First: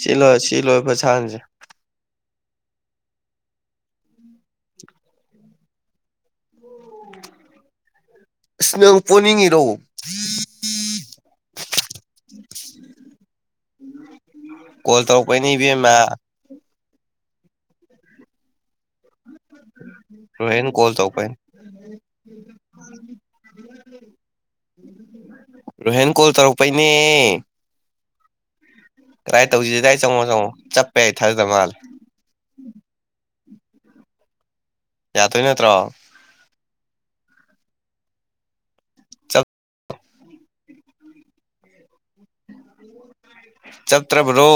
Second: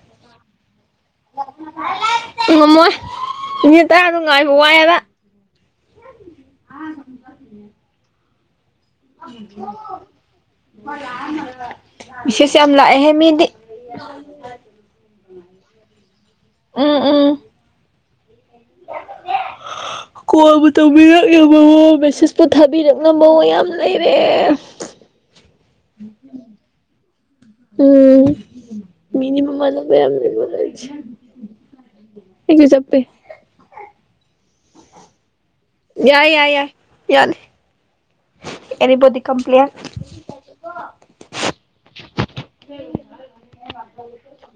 ꯁꯤ ꯂꯣꯏ ꯁꯤ ꯂꯣꯏ ꯐꯖꯥ ꯁꯟꯁꯤ ꯉꯝꯃꯣꯏ ꯃꯤ ꯇꯔꯥ ꯅꯨꯡ ꯉꯥꯏꯕ ꯋꯥꯏ ꯍꯥꯏꯕꯥ [unintelligible] ꯄꯣꯅꯤꯡꯉꯤꯔꯣ ꯄꯦꯁ ꯌꯥꯝ ꯂꯥꯛꯑꯦꯍꯦ ꯃꯤꯗꯤ ꯀꯣꯜ ꯇꯧꯔꯛꯄꯩꯅꯦ ꯏꯕꯦꯝꯃ ꯎꯝ ꯎꯝ ꯀꯣꯜꯕꯨ ꯔꯣꯍꯦꯟ ꯀꯣꯜ ꯇꯧꯔꯛꯄꯩꯅꯦ ꯇꯧꯕꯤꯔꯛꯅꯕ ꯃꯦꯁꯦꯖꯄꯨ ꯊꯥꯕꯤꯔꯛꯅꯕꯌꯥꯝ ꯂꯩꯔꯦ ꯔꯣꯍꯦꯟ ꯀꯣꯜ ꯇꯧꯔꯛꯄꯩꯅꯦ ꯎꯝ ꯀꯗꯥꯏ ꯃꯤꯅꯤꯃꯝ ꯃꯥ ꯇꯧꯁꯤꯒꯦ ꯀꯗꯥꯏ ꯆꯪꯉꯣ ꯆꯪꯉꯣ ꯆꯞꯄꯦ ꯑꯩ ꯊꯥꯖꯗꯕ ꯃꯥꯜꯂꯦ ꯌꯥꯝꯒꯤ ꯆꯞꯄꯦ ꯌꯥꯗꯣꯏ ꯅꯠꯇ꯭ꯔꯣ ꯌꯥꯏ ꯌꯥꯏ ꯌꯥꯏ ꯌꯥꯅꯤ ꯑꯦꯅꯤꯕꯣꯗꯤ ꯀꯝ ꯆꯞ ꯍꯤ ꯌꯔ ꯆꯞꯇ꯭ꯔꯕ ꯔꯣ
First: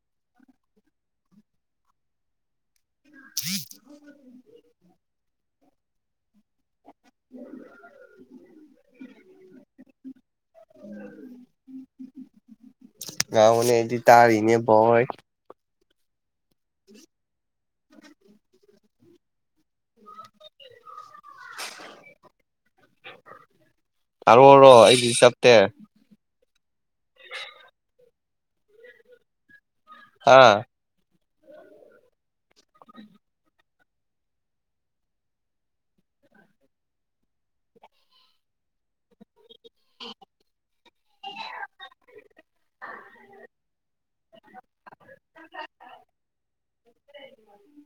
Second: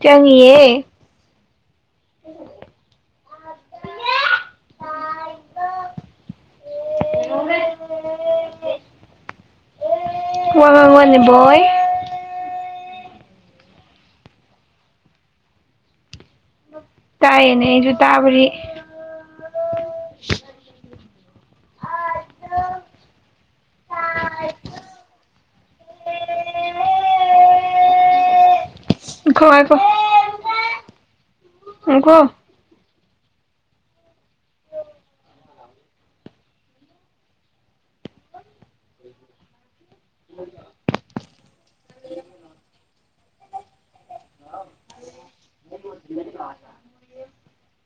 ꯆꯪꯉꯤꯌꯦ [unintelligible] ꯑꯦ ꯋꯥ ꯉꯡ ꯉꯛ ꯑꯣꯅꯦ ꯕꯣꯏ ꯉꯪ ꯉꯨꯅꯦ ꯑꯩꯗꯤ ꯇꯔꯤꯅꯦ ꯕꯣꯏ ꯇꯥꯏꯌꯦꯅꯦꯁꯨ ꯇꯥꯕꯔꯤ ꯇꯔꯣꯔꯣ ꯑꯩꯗꯤꯗꯤ ꯆꯞꯇꯦ ꯉꯥꯏꯈꯣ ꯉꯥꯏꯈꯣ ꯍꯥ ꯑꯣ ꯀꯣ [unintelligible] [inaudible] [unintelligible]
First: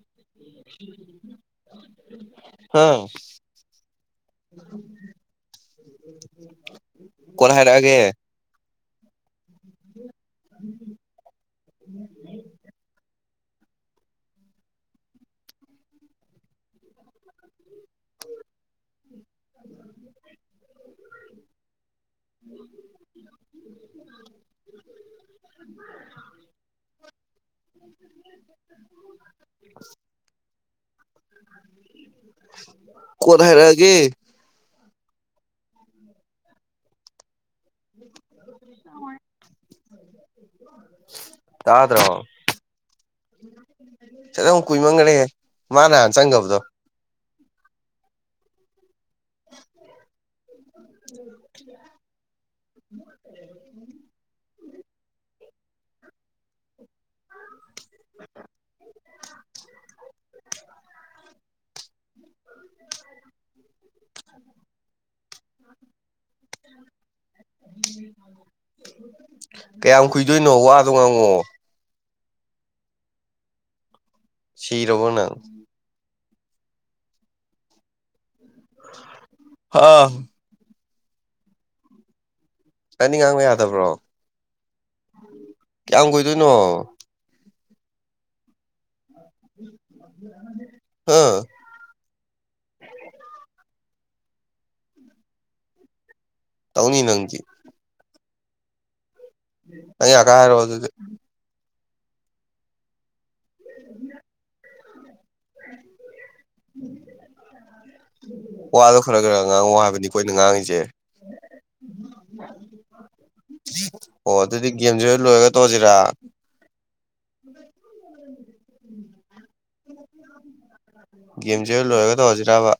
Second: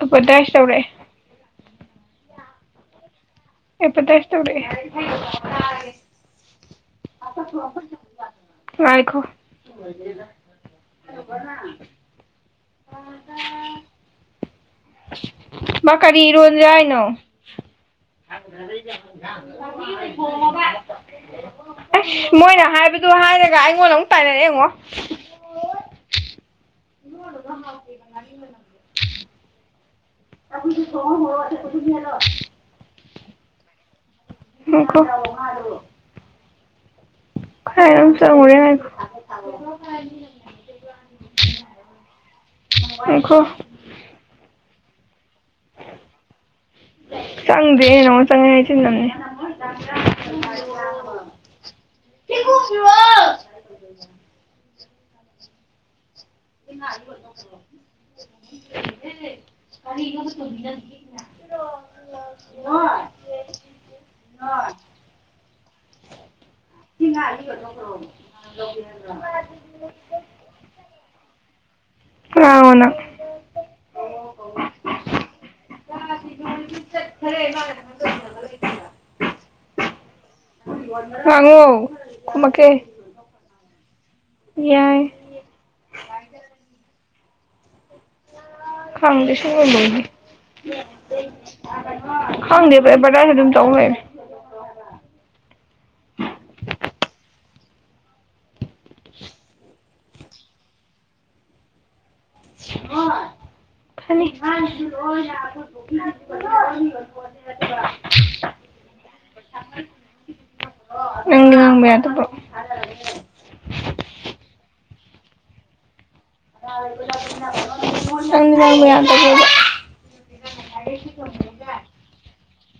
ꯑꯦꯄꯣꯇꯥꯏꯁ ꯇꯧꯔꯛꯑꯦ [inaudible] ꯎ ꯍꯥ ꯏꯄꯥꯇꯩꯥꯏꯁ ꯇꯔ ꯎꯝ ꯀꯟꯍ ꯍꯥꯏꯔꯛꯑꯒꯦ ꯋꯥꯥꯏꯈꯣ ꯀꯔꯤꯅꯣ [inaudible] ꯎ ꯃꯀꯥꯔꯤ ꯏꯔꯣꯣꯟ ꯌꯥꯏꯅ ꯑꯁ ꯃꯣꯏꯅ ꯍꯥꯏꯕꯗꯨ ꯍꯥꯏꯔꯒ ꯑꯩꯉꯣꯟꯗ ꯑꯃꯨꯛ ꯇꯥꯏꯅꯔ ꯌꯦꯡꯉꯣ ꯍꯨꯏꯇ [inaudible] ꯑꯩꯈꯣꯏꯁꯨ ꯁꯣꯍ ꯃꯣꯔꯃꯇꯦ ꯄꯨꯊꯕꯤ ꯌꯥꯅꯣ ꯀꯣꯊ ꯍꯥꯏꯔꯒꯦ ꯉꯏꯈꯣ ꯈꯥꯏꯅ ꯆ ꯃ ꯇꯥꯗ꯭ꯔꯣ ꯍꯥꯏꯈꯣ ꯑꯈꯣ ꯀꯨꯏꯃꯟꯒ꯭ꯔꯦ ꯃꯥꯅꯥ ꯍꯟ ꯆꯪꯒꯕꯗꯣ ꯆꯪꯗꯦ ꯅꯉꯣꯟ ꯆꯪꯉꯦ ꯍꯥꯏꯆꯤꯟ ꯅꯝꯅꯦ [unintelligible] ꯀꯦꯀꯨ [unintelligible] [unintelligible] [unintelligible] ꯀꯔꯤꯅꯣꯕ [unintelligible] [unintelligible] ꯀꯌꯥꯝ ꯀꯨꯏꯗꯣꯏꯅꯣ ꯋꯥꯗꯣ ꯉꯥꯡꯉꯣ ꯀꯅꯅꯣ ꯅꯪ ꯁꯤꯔꯥꯕꯣ ꯅꯪ [unintelligible] ꯆꯠꯗꯔꯦ ꯃꯅꯥ [unintelligible] ꯍꯥ ꯉꯡꯉꯣ ꯅꯪꯗꯤ ꯉꯡꯕ ꯌꯥ ꯗꯕ꯭ꯔꯣ? ꯌꯥꯏ ꯀ꯭ꯌꯝ ꯀꯨꯏꯗꯣꯏꯅꯣ ꯈꯥꯡꯗꯦ ꯁꯣꯛꯑꯝ ꯗꯧꯗꯤ ꯍꯥ [unintelligible] ꯈꯪꯗꯦ ꯑꯦꯕꯔꯇꯖ ꯑꯗꯨꯝ ꯇꯧꯂꯩ ꯇꯧꯅꯤ ꯅꯪꯗꯤ [inaudible] ꯅꯪ ꯌꯀꯥ ꯍꯥꯏꯔꯛꯑꯣ ꯑꯗꯨꯗꯤ [unintelligible] ꯈꯅꯤ ꯋꯥꯗꯣ ꯈꯔꯥ ꯈꯔꯥ ꯉꯥꯡꯉꯣ ꯍꯥꯏꯕꯅꯤꯀꯣ ꯑꯩꯅꯥ ꯉꯡꯉꯤꯁꯦ ꯃꯌꯥꯗꯕ ꯑꯣ ꯑꯗꯨꯗꯤ ꯒꯦꯝꯁꯤ ꯍꯦꯛ ꯂꯣꯏꯔꯒ ꯇꯣꯛꯑꯥꯁꯤꯔꯥ [unintelligible] ꯃꯌꯝ ꯇꯧꯗꯣꯏꯕ ꯒꯦꯝꯁꯦ ꯂꯣꯏꯔꯒ ꯇꯧꯔꯁꯤꯔꯕꯥ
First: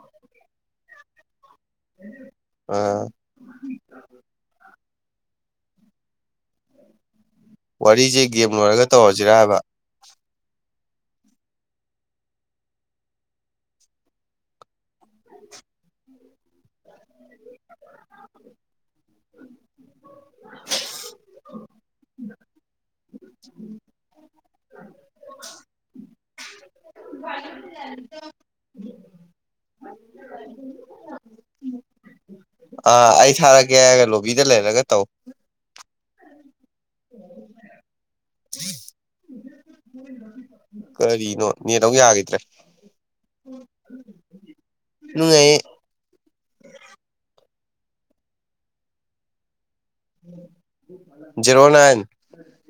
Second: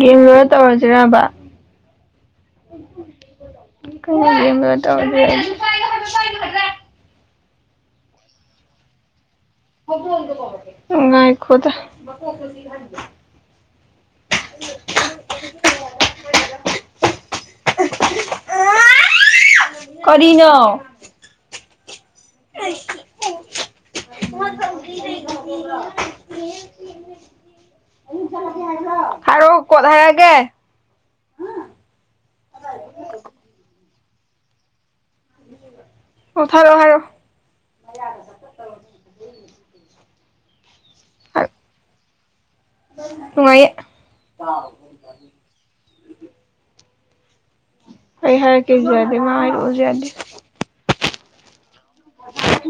ꯒꯦꯝ ꯂꯣꯏꯔ ꯇꯧꯔꯁꯤꯔꯥꯕ ꯀꯩꯅ ꯑꯥ [unintelligible] [unintelligible] ꯅꯪ ꯑꯩꯅ ꯑꯗꯨ ꯄꯥꯏꯌꯣ ꯄꯥꯏꯅꯨ ꯍꯏꯕꯗꯥꯏ ꯋꯥꯔꯤꯁꯦ ꯒꯦꯝ ꯂꯣꯏꯔꯒ ꯇꯧꯔꯁꯤꯔꯥ ꯍꯥꯏꯕ ꯍꯧꯗꯣꯡꯗꯣ ꯀꯩꯔꯛꯀꯦ ꯉꯏꯈꯣꯗꯥ ꯃꯀꯣꯛꯇꯣ ꯆꯤꯛꯍꯟꯒꯦ [unintelligible] ꯀꯔꯤꯅꯣ [unintelligible] ꯑꯌꯨꯛ ꯆꯠꯂꯒꯦ ꯍꯥꯏꯕ꯭ꯔꯣ ꯍꯥꯏꯔꯛ ꯑꯣ ꯀꯣꯠ ꯍꯥꯏꯔꯛꯂꯒꯦ ꯑꯥ ꯑꯩ ꯊꯥꯔꯛꯀꯦ ꯍꯥꯏꯒ ꯂꯣꯕꯤꯗ ꯂꯩꯍꯂꯒ ꯇꯧ ꯎꯊꯔꯣ ꯍꯥꯏꯔꯣ ꯀꯔꯤꯅꯣ ꯅꯦꯠ ꯑꯃꯨꯛ ꯌꯥꯈꯤꯗ꯭ꯔꯦ ꯅꯨꯡꯉꯥꯏꯦ ꯅꯨꯉꯥꯏ ꯌꯦ ꯑꯩꯩ ꯍꯥꯏꯔꯛꯀꯦꯁꯨ ꯌꯥꯗꯦ ꯃꯥ ꯑꯩ [unintelligible] ꯌꯥꯗꯦ ꯖꯤꯔꯣ ꯅꯥꯏꯜ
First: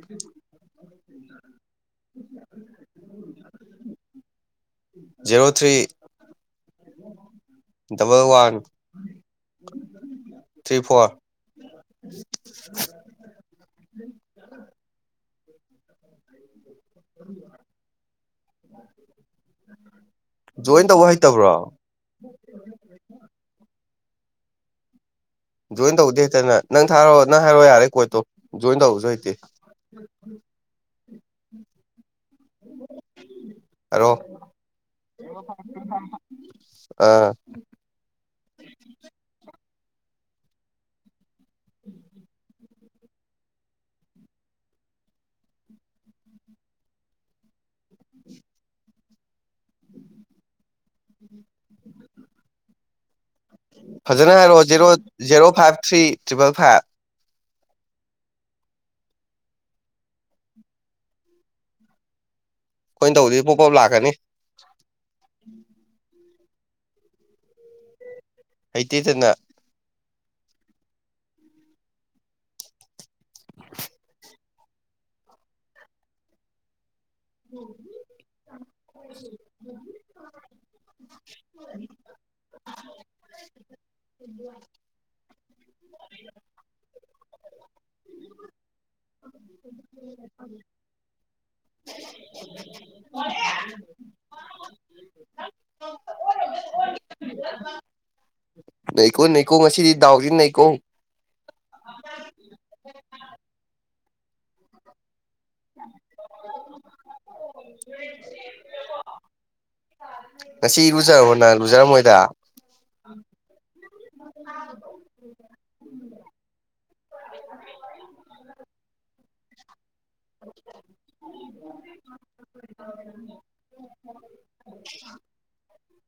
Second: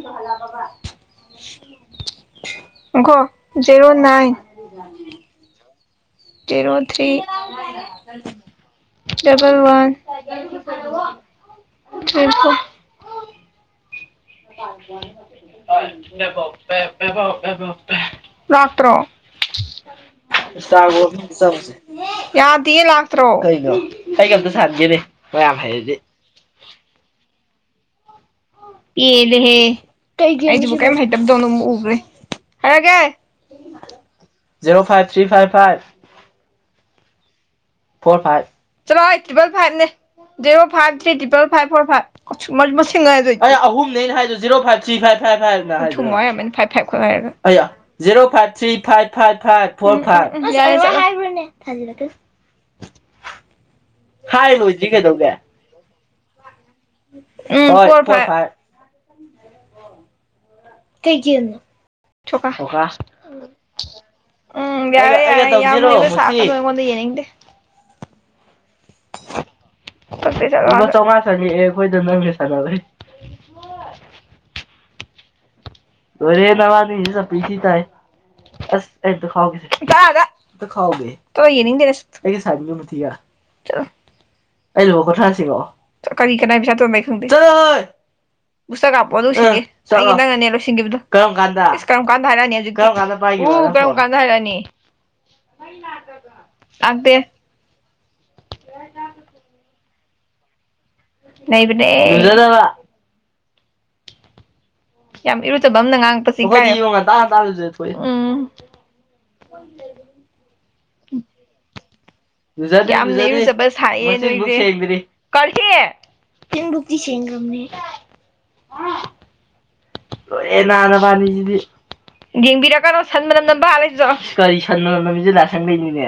ꯍꯂꯥ ꯄꯕꯥ [unintelligible] ꯀꯣ ꯖꯦꯔꯣ ꯏꯟ zero three zero three double one double one three four three three ꯎꯝꯨ [unintelligible] ꯐꯅꯤ ꯑꯥꯜꯁ [unintelligible] ꯂꯥꯛꯇ꯭ꯔꯣ ꯖꯣꯏꯟ ꯇꯧꯕ ꯍꯩꯇꯕ꯭ꯔꯣ ꯌꯥꯗ ꯂꯥꯛꯇ꯭ꯔꯣꯒ ꯀꯥꯏ ꯀꯝꯗ ꯁꯥꯔꯒꯦꯅꯦ ꯖꯣꯏꯟ ꯇꯧꯕꯗꯤ ꯍꯦꯛꯇꯅ ꯅꯪ ꯊꯥꯔꯑꯣ ꯅ ꯍꯥꯏꯔꯣꯏ ꯌꯥꯔꯦ ꯀꯣꯏ ꯇꯣ ꯄꯦꯂꯦꯍꯦ [unintelligible] [unintelligible] ꯍꯥꯏꯔꯒꯦ ꯍꯥꯏꯔꯛꯑꯣ zero five three five five ꯑꯥ ꯐꯣꯔ ꯐꯥꯏꯞ ꯆꯂꯣ ꯍꯣꯏ triple ꯐꯥꯏꯞꯅꯦ [unintelligible] five three triple five four five ꯃ [unintelligible] ꯑꯍꯨꯝꯅꯦꯩꯅ ꯍꯥꯏꯔ zero five three five five zero five three five five five four five [unintelligible] ꯐꯖꯅ ꯍꯥꯏ ꯍꯥꯏꯔꯣꯛꯑꯣ ꯖꯦꯔꯣ ꯂꯣꯏꯗ꯭ꯔꯤ ꯀꯩꯗꯧꯒꯦ zero five three triple five um ꯍ ꯐꯣꯔ ꯐꯥꯏꯞ ꯀꯩ ꯀꯦꯅꯣ ꯑꯩꯈꯣꯏꯅ ꯇꯧꯕꯗꯤ ꯄꯣꯞ ꯄꯣꯞ ꯂꯥꯛꯀꯅꯤ ꯎꯝ ꯌꯥ [unintelligible] ꯉꯣꯟꯗ ꯌꯦꯅꯤꯡꯗꯦ ꯍꯩꯇꯤ ꯍꯩꯇꯅ [unintelligible] ꯆꯝꯉꯥ ꯆꯉꯛ ꯑꯦ [unintelligible] [inaudible] ꯂꯣꯔꯦ ꯅꯋꯥꯅꯤ [unintelligible] ꯑꯁ ꯑꯩ ꯑꯝꯇ ꯈꯥꯎꯒꯦꯁꯦ ꯆꯂꯑꯥꯗ ꯑꯝꯇ ꯈꯥꯎꯒꯦ ꯆꯣ ꯌꯦꯡꯅꯤꯡꯗꯦ ꯅꯁꯛ ꯑꯩꯒ ꯁꯥꯟꯅ ꯇꯤꯌꯥ ꯆꯠꯂꯣ ꯑꯩ ꯂꯣ ꯀꯊꯔ꯭ ꯔꯛ ꯑꯣ ꯀꯔꯤ ꯀꯅꯥꯏ ꯄꯩꯁꯥ ꯇꯣꯟꯕ ꯑꯩ ꯈꯪꯗꯦ ꯆꯂꯣꯍꯦ ꯕꯨꯁꯇ ꯀꯥꯞꯄꯣ ꯑꯗꯨ ꯁꯤꯡꯒꯦ ꯑ ꯆꯂꯣ ꯑꯩ ꯅꯪꯅꯅꯦ ꯁꯤꯡꯒꯤꯕꯗꯨ ꯀꯔꯝ ꯀꯥꯟꯗ ꯏꯁ ꯀꯔꯝ ꯀꯥꯟꯗ ꯍꯥꯏꯔꯛꯑꯅꯤ ꯍꯖꯤꯛ ꯀꯔꯝ ꯀꯥꯟꯗ ꯄꯥꯏꯒꯤꯕ ꯎ ꯀꯔꯝ ꯀꯟꯗ ꯍꯥꯏꯔꯛꯑꯅꯤ ꯃꯩ ꯂꯛꯇꯕꯔꯣ ꯂꯥꯛꯇꯦ ꯅꯩꯀꯣ ꯅꯩꯀꯣ ꯉꯁꯤꯗꯤ ꯗꯥꯎꯁꯤ ꯅꯩꯀꯣ ꯅꯩꯕꯅꯦ ꯂꯨꯖꯗꯕ ꯌꯥꯝ ꯏꯔꯨꯖꯕ ꯑꯝꯅ ꯉꯥꯡꯉꯛꯄꯁꯤ ꯏꯀꯥꯏ ꯑꯈꯣꯏꯗꯤ ꯏꯕꯣ ꯉꯟꯇꯥ- ꯉꯟꯇꯥ ꯂꯨꯖꯊꯣꯛꯏ ꯎꯝ ꯂꯨꯖꯔꯕꯣ ꯅꯪ ꯂꯨꯖ ꯇꯝ ꯃꯣꯏꯗ ꯂꯨꯖꯗꯦ ꯂꯨꯖꯗꯦ ꯌꯥꯝꯅ ꯏꯔꯨꯖꯕ ꯁꯥꯔꯛꯑꯦ ꯅꯣꯏꯖꯦ ꯃꯆꯤꯟꯕꯥꯎ ꯁꯦꯡꯗꯔ꯭ꯤ ꯀꯔꯤ ꯆꯤꯟꯕꯨꯛꯇꯤ ꯁꯦꯡꯒꯔ꯭ ꯝꯅꯦ ꯂꯣꯔꯦꯍꯦ ꯅꯥ ꯅꯕꯅꯤꯖꯤꯗꯤ ꯌꯦꯡꯕꯤꯔꯛ ꯀꯅꯣ ꯁꯟ ꯃꯅꯝ ꯅꯝꯕ ꯑꯥ ꯂꯩꯆꯨ ꯆꯠꯂꯣ ꯀꯔꯤ ꯁꯟ ꯃꯅꯝ ꯅꯝꯃꯤꯖꯦ ꯂꯥꯁꯪꯗꯩꯅꯤꯅꯦ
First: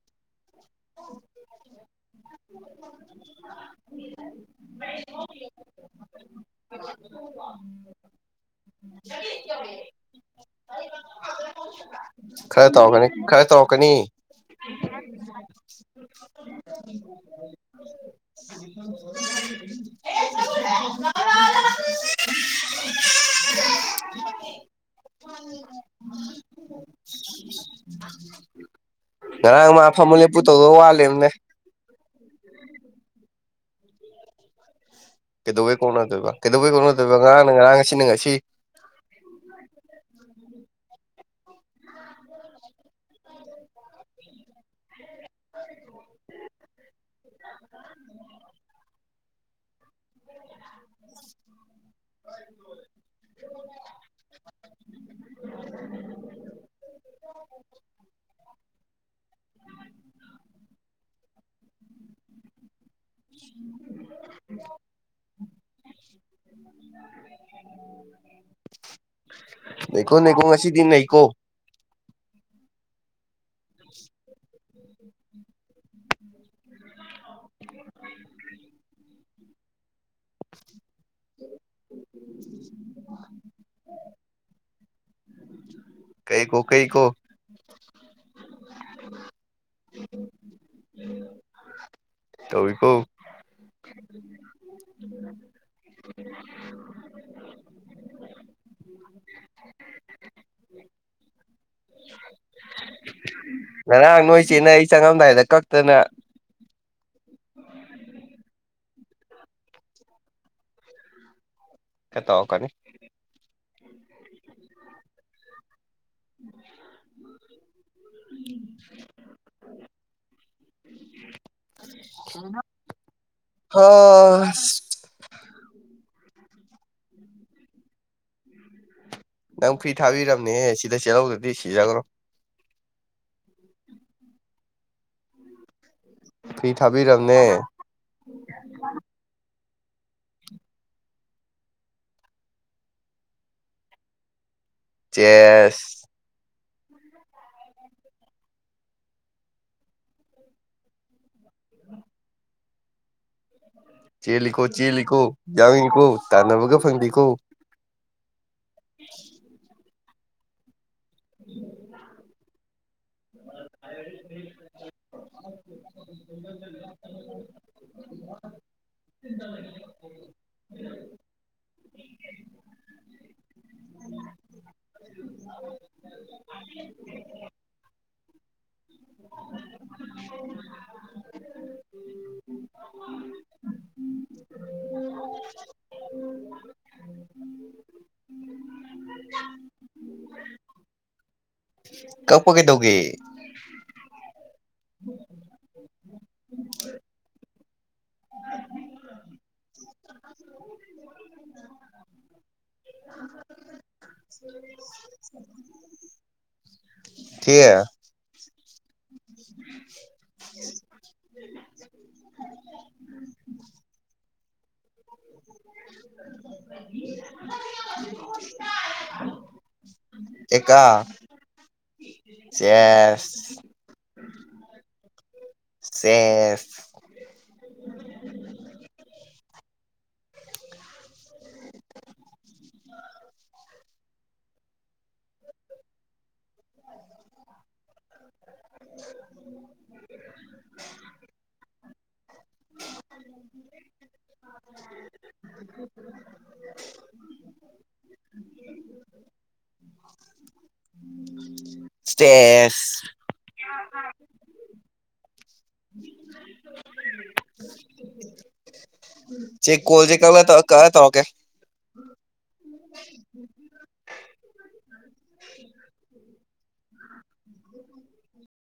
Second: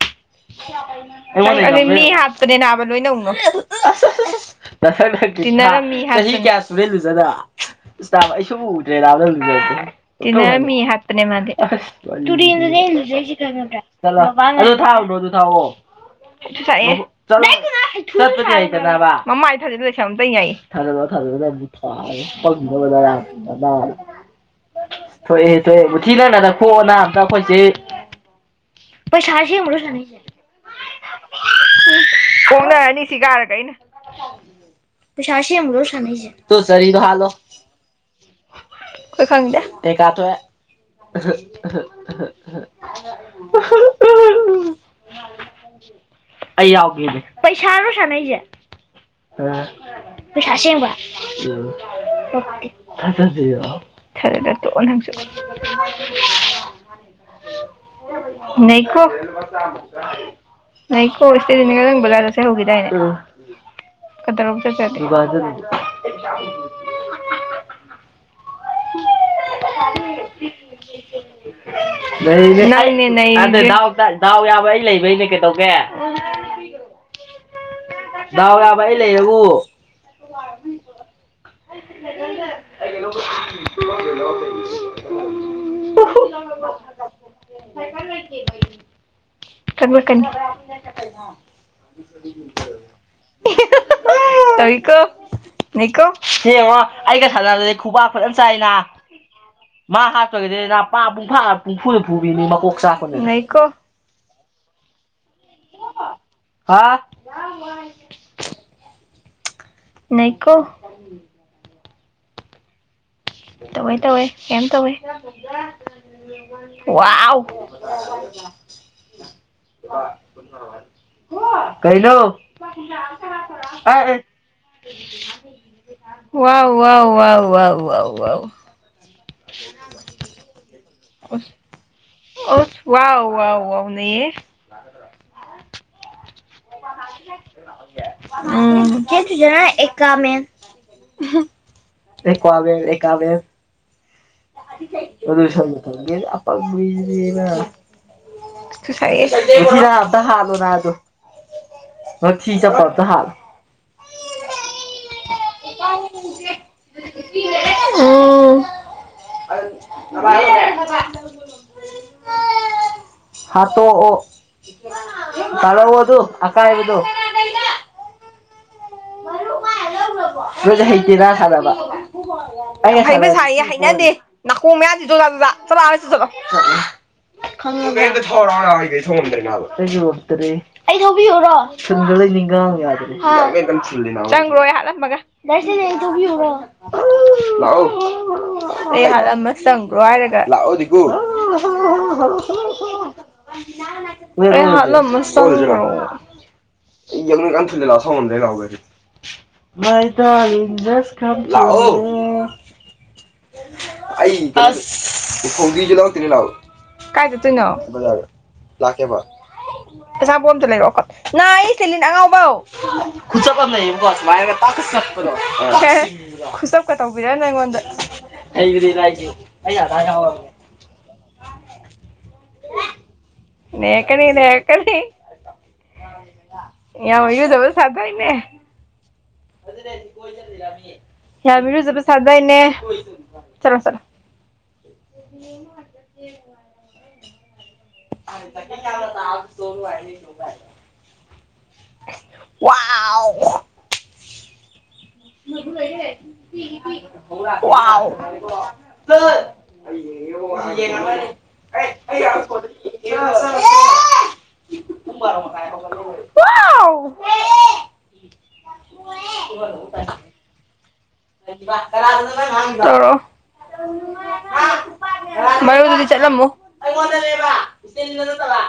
[unintelligible] ꯃꯤ ꯍꯥꯞꯄꯅꯦ ꯅꯥꯕ ꯂꯣꯏꯅꯧꯅꯨ ꯇꯤꯟꯅꯧꯅꯨ ꯃꯤ ꯍꯥꯠꯄꯅꯦ ꯆꯍꯤ ꯀꯌꯥ ꯁꯨꯔꯦ ꯂꯨꯖꯗꯕ ꯅꯥꯕ ꯑꯩ ꯁꯨꯡꯎ ꯎꯗꯔ꯭ꯤ ꯅꯥꯕ ꯅꯪ ꯂꯨꯖꯔꯛꯄ ꯇꯤꯟꯅꯔꯨꯅꯨ ꯃꯤ ꯍꯥꯠꯄꯅꯦ ꯃꯥꯗꯤ ꯑꯁ ꯋꯥꯔꯤ ꯈꯔ ꯇꯨꯔꯦꯟꯗꯅꯦ ꯑꯩ ꯇꯧꯔꯛꯀꯅꯤ ꯂꯨꯖꯩꯁꯦ ꯈꯔ ꯇꯧꯔꯛꯀꯅꯤ ꯈꯪꯉꯕꯔ꯭ [unintelligible] ꯊꯥꯎꯑꯣ [unintelligible] ꯃꯃꯥꯏ ꯊꯥꯖꯤꯂꯨ ꯂꯩꯁ ꯑꯝꯇ ꯌꯥꯏꯑꯦ ꯊꯥꯖꯜꯂꯨꯔ ꯊꯥ [unintelligible] ꯊꯣꯔꯛꯑꯦ ꯊꯣꯛꯑꯦ ꯊꯤꯅꯪꯅ ꯅꯈꯣꯛꯑꯅ ꯑꯝꯇ ꯑꯩꯈꯣꯏꯆꯦ ꯄꯩꯁꯥꯁꯤ ꯃꯨꯛ ꯉꯔꯥꯡ ꯃꯥ ꯐꯝꯃꯨ ꯂꯣꯏꯁꯟꯅꯩꯖꯦ ꯂꯦꯞꯄꯨ ꯇꯧꯗꯧ ꯋꯥꯠꯂꯦꯕꯅꯦ [unintelligible] ꯀꯣꯛꯅꯔꯅꯤ ꯁꯤꯒꯔꯒ ꯑꯩꯅ [unintelligible] ꯄꯩꯁꯥ ꯀꯩꯗꯧꯕꯩ ꯑꯁꯦꯡꯕꯔꯣ ꯁꯥꯟꯅꯩꯖꯦ ꯀꯣꯛꯅꯗꯣꯏꯕ ꯇꯨ ꯀꯩꯗꯧꯕꯩ ꯆꯔꯤꯗ ꯀꯣꯛꯅꯗꯣꯏꯕ ꯍꯥꯠꯂꯣ ꯉꯔꯥꯡꯅ ꯉꯔꯥꯡ ꯉꯁꯤꯅ ꯉꯁꯤ ꯈꯣꯏ ꯈꯪꯗꯦ ꯑꯦꯀꯥ ꯊꯣꯛꯑꯦ ꯑꯍꯥ ꯑꯍꯥ ꯑꯍꯥ ꯑꯍꯥ [unintelligible] ꯑꯩ ꯌꯥꯎꯒꯦꯅꯦ ꯄꯩꯁꯥꯔꯣ ꯁꯥꯅꯩꯖꯦ ꯔꯥ ꯄꯩꯁꯥ ꯑꯁꯦꯡꯕ ꯎꯝ ꯊꯥꯖꯗꯔ꯭ꯤꯔꯣ ꯊꯥꯖꯗꯔ꯭ ꯇꯣꯛ ꯑꯣ ꯅꯪꯁꯨ [inaudible] ꯅꯩꯈꯣ ꯉꯥꯏꯈꯣ ꯏꯁꯇꯦꯂꯤꯟꯅ ꯉꯔꯥꯡ ꯕꯖꯥꯔ ꯆꯠꯁꯦ ꯍꯧꯒꯤꯗꯥꯏꯅꯦ ꯀꯗꯧꯔꯕ ꯆꯠꯇꯔ꯭ ꯗꯤ ꯗꯨꯀꯥꯟ ꯆꯠꯂꯤ ꯅꯩꯀꯣ ꯅꯩꯀꯣ ꯉꯁꯤꯗꯤ ꯅꯩꯀꯣ [unintelligible] ꯗꯥꯎ ꯌꯥꯕ ꯑꯩ ꯂꯩꯕꯩꯅꯤ ꯀꯩꯗꯧꯒꯦ ꯗꯥꯎ ꯌꯥꯕ ꯑꯩ ꯂꯩꯔꯎ [inaudible] ꯎ ꯍꯨꯝ ꯀꯩ ꯀꯣ ꯀꯩ ꯀꯣ [inaudible] ꯈꯟꯕ ꯀꯅꯤ ꯇꯧꯋꯤꯀꯣ [unintelligible] ꯇꯧꯏꯀꯣ ꯅꯩꯀꯣ ꯁꯤ ꯌꯦꯡꯉꯣ ꯑꯩꯒ ꯁꯥꯟꯅꯕꯗꯗꯤ ꯈꯨꯕꯥꯛ ꯐꯖꯟ ꯆꯥꯏꯅ ꯃꯥ ꯍꯥꯞꯄꯒꯤꯗꯅ ꯄ ꯄꯨꯡ ꯐ ꯄꯨꯡ ꯐꯨ ꯄꯨꯕꯤꯗꯤ ꯃꯀꯣꯛ ꯆꯥꯛꯄꯅꯤ ꯎꯡꯑꯩ- ꯉꯔꯥꯡ ꯅꯣꯏ ꯆꯦꯅ ꯑꯩ ꯆꯪꯉꯝꯗꯥꯏꯗ ꯀꯛꯇꯅ ꯍꯥꯥ ꯅꯩ ꯀꯣ ꯇꯧꯔꯛꯀꯅꯤ ꯇꯧꯋꯦ ꯇꯧꯋꯦ ꯀꯩꯏꯝ ꯇꯧꯋꯦ ꯋꯥꯎꯎ ꯂꯧꯁꯤꯟꯕ ꯉꯝꯗꯕ ꯂꯧꯁꯤꯟꯕ ꯉꯝꯗꯕ ꯏꯕꯨꯡꯉꯣ ꯀꯩꯩꯅꯣ ꯑꯥꯏ ꯑꯩ ꯍꯁ ꯋꯥꯎ ꯋꯥꯎ ꯋꯥꯎ ꯋꯥꯎ ꯋꯥꯎ ꯋꯥꯎ ꯅꯪ ꯐ꯭ꯔꯤ ꯊꯥꯕꯤꯔꯕꯅꯤꯍꯦ ꯁꯤ- ꯗ ꯆꯦꯜꯍꯧꯗ꯭ꯔꯗꯤ ꯁꯤꯖꯒ꯭ꯔꯣ ꯑꯁ ꯋꯥꯎ ꯋꯥꯎ ꯋꯥꯎ ꯅꯩꯌꯦ ꯐ꯭ꯔꯤ ꯊꯥꯕꯤꯔꯝꯅꯦ ꯎꯝ ꯆꯦꯟꯈꯤꯒꯦꯍꯥꯏ ꯑꯦꯀꯥꯃꯦꯟ ꯎꯍꯨꯝ ꯑꯦꯀ꯭ꯋꯥꯃꯦꯟ ꯑꯦꯀꯥꯃꯦꯟ ꯑꯗꯨꯒꯤ ꯁꯔꯨꯛ ꯆꯦꯁ ꯐꯪꯗꯦ ꯌꯥꯝ [unintelligible] ꯍꯥꯠꯂꯣ ꯅꯥꯕ ꯑꯗꯣ ꯉꯛꯊꯤ ꯆꯞꯄ ꯑꯝꯇꯥ ꯍꯥꯠꯂꯣ ꯆꯦꯜꯂꯤꯀꯣ ꯆꯦꯜꯂꯤꯀꯣ ꯌꯥꯡꯉꯤꯀꯣ ꯇꯥꯟꯅꯕꯒ ꯐꯪꯗꯦ ꯀꯣ ꯎꯝ [unintelligible] [inaudible] ꯂꯧꯁꯤꯟꯕ ꯉꯝꯗꯕ ꯍꯥꯠꯇꯣꯛꯑꯣ ꯇꯥꯜꯂꯛꯑꯣ ꯑꯗꯨ ꯑꯀꯥꯏꯕꯗꯨ ꯃꯔꯨ ꯃꯥꯅ ꯂꯧꯒ꯭ꯔꯕꯣ ꯅꯣꯏꯖꯦ ꯍꯩꯇꯦꯗ ꯁꯥꯟꯅꯕ ꯑꯩ ꯍꯩꯕ ꯁꯥꯏꯌꯦ ꯍꯩꯅꯗꯦ ꯅꯥꯀꯣꯡ ꯃꯌꯥꯖꯤ ꯖꯨꯖꯥ ꯖꯨꯖꯥ ꯆꯠꯂꯣ ꯑꯥ ꯂꯩꯔꯨꯆꯣ ꯆꯠꯂꯣ ꯈꯪꯉꯕ꯭ꯔꯥ ꯒꯥꯔꯤ ꯑꯝꯇꯥ ꯊꯧꯔꯨ ꯂꯥꯎ ꯑꯩ ꯒꯥꯔꯤ ꯊꯧ ꯉꯝꯗ꯭ꯔꯦ ꯅꯥꯕ ꯑꯩꯖꯨ ꯉꯝꯗ꯭ꯔꯦ ꯑꯩ ꯊꯧꯕꯤꯌꯨꯔꯣ ꯊꯨꯟꯒ ꯂꯣꯏ ꯅꯤꯡꯒꯥꯡ ꯌꯥꯗ꯭ꯔꯦ ꯍꯥ - ꯐꯨꯜꯂꯤ ꯅꯥꯕ ꯆꯪꯒ꯭ꯔꯣ ꯑꯩ ꯍꯥꯠꯂꯝꯃꯒ ꯗꯥ ꯏꯁꯇꯦꯂꯤꯟ ꯑꯩ ꯊꯧꯕꯤꯌꯨꯔꯣ ꯂꯥꯛꯑꯣ ꯑꯩ ꯍꯥꯠꯂꯝꯃ ꯆꯪꯒ꯭ꯔꯣ ꯍꯥꯏꯔꯒ ꯂꯥꯛꯑꯣ ꯗꯤꯡꯀꯨ ꯂꯧꯁꯤꯟꯕ ꯀꯛꯄ ꯀꯩꯗꯧꯒꯦ ꯉꯝꯗꯕ ꯅꯣꯏ ꯑꯩ ꯍꯥꯠꯂꯝꯃ ꯆꯪꯒ꯭ꯔꯣ ꯑꯩ ꯌꯥꯡꯂꯦꯟ ꯀꯅꯥꯝ ꯊꯤꯜꯂꯂꯥꯎ ꯊꯧ ꯉꯝꯗ꯭ꯔꯦ ꯂꯥꯎ ꯒꯥꯔꯤ ꯃꯥꯏ ꯗꯥꯁꯤꯡ ꯖ ꯀꯝ ꯇꯨ ꯃꯤ ꯑꯩ ꯀꯩꯅꯣꯗꯨ ꯑꯁꯁ ꯐꯧꯗꯤꯖꯨ ꯂꯧꯔꯛꯇꯣꯏꯅꯤ ꯂꯥꯎ [unintelligible] ꯀꯥꯏ ꯊꯦ ꯆꯠꯇꯣꯏꯅꯣ ꯕꯖꯥꯔꯗ ꯂꯥꯛꯀꯦꯕ ꯑꯆꯥꯄꯣꯠ ꯑꯝꯇꯥ ꯂꯩꯔꯛꯑꯣ ꯀꯞ ꯅꯥꯏꯌꯦ ꯏꯁꯇꯦꯂꯤꯟ ꯑꯉꯥꯎꯕꯧ ꯈꯨꯆꯞ ꯄ ꯑꯝ ꯂꯩꯕꯅꯤꯀꯣ ꯁꯨꯃꯥꯏꯅꯒ ꯇꯥꯛꯀꯥ ꯆꯞꯄꯗꯣ ꯆꯤꯡꯕꯗꯣ ꯑꯣꯈꯦ ꯈꯨꯆꯞꯀ ꯇꯧꯕꯤꯔꯅꯨ ꯑꯩꯉꯣꯟꯗꯥ ꯍꯩꯕꯅꯤ ꯅꯥ ꯑꯩꯖꯨ ꯑꯩ ꯑꯗꯥꯔ ꯌꯥꯎꯔꯕꯅꯤ ꯑꯦꯀꯥ ꯆꯦꯁ ꯅꯦꯛꯁ [unintelligible] ꯀꯔꯤꯅꯦ ꯀꯔꯤ ꯆꯦꯁ [unintelligible] [inaudible] ꯌꯥꯝꯏꯔꯨꯖꯕ ꯁꯥꯗꯥꯏꯅꯦ ꯆꯂꯣ ꯆꯠꯂꯣ [unintelligible] [inaudible] [unintelligible] [inaudible] ꯎ [unintelligible] ꯆꯦꯁ [unintelligible] ꯆꯦ ꯀꯪꯜ ꯁꯦ [unintelligible] [inaudible] [unintelligible] ꯃꯔꯨꯗꯨꯗꯤ ꯆꯠꯂꯝꯃꯨ ꯑꯩꯉꯣꯟꯗ ꯅꯦꯕ [unintelligible] ꯅꯟꯇꯕ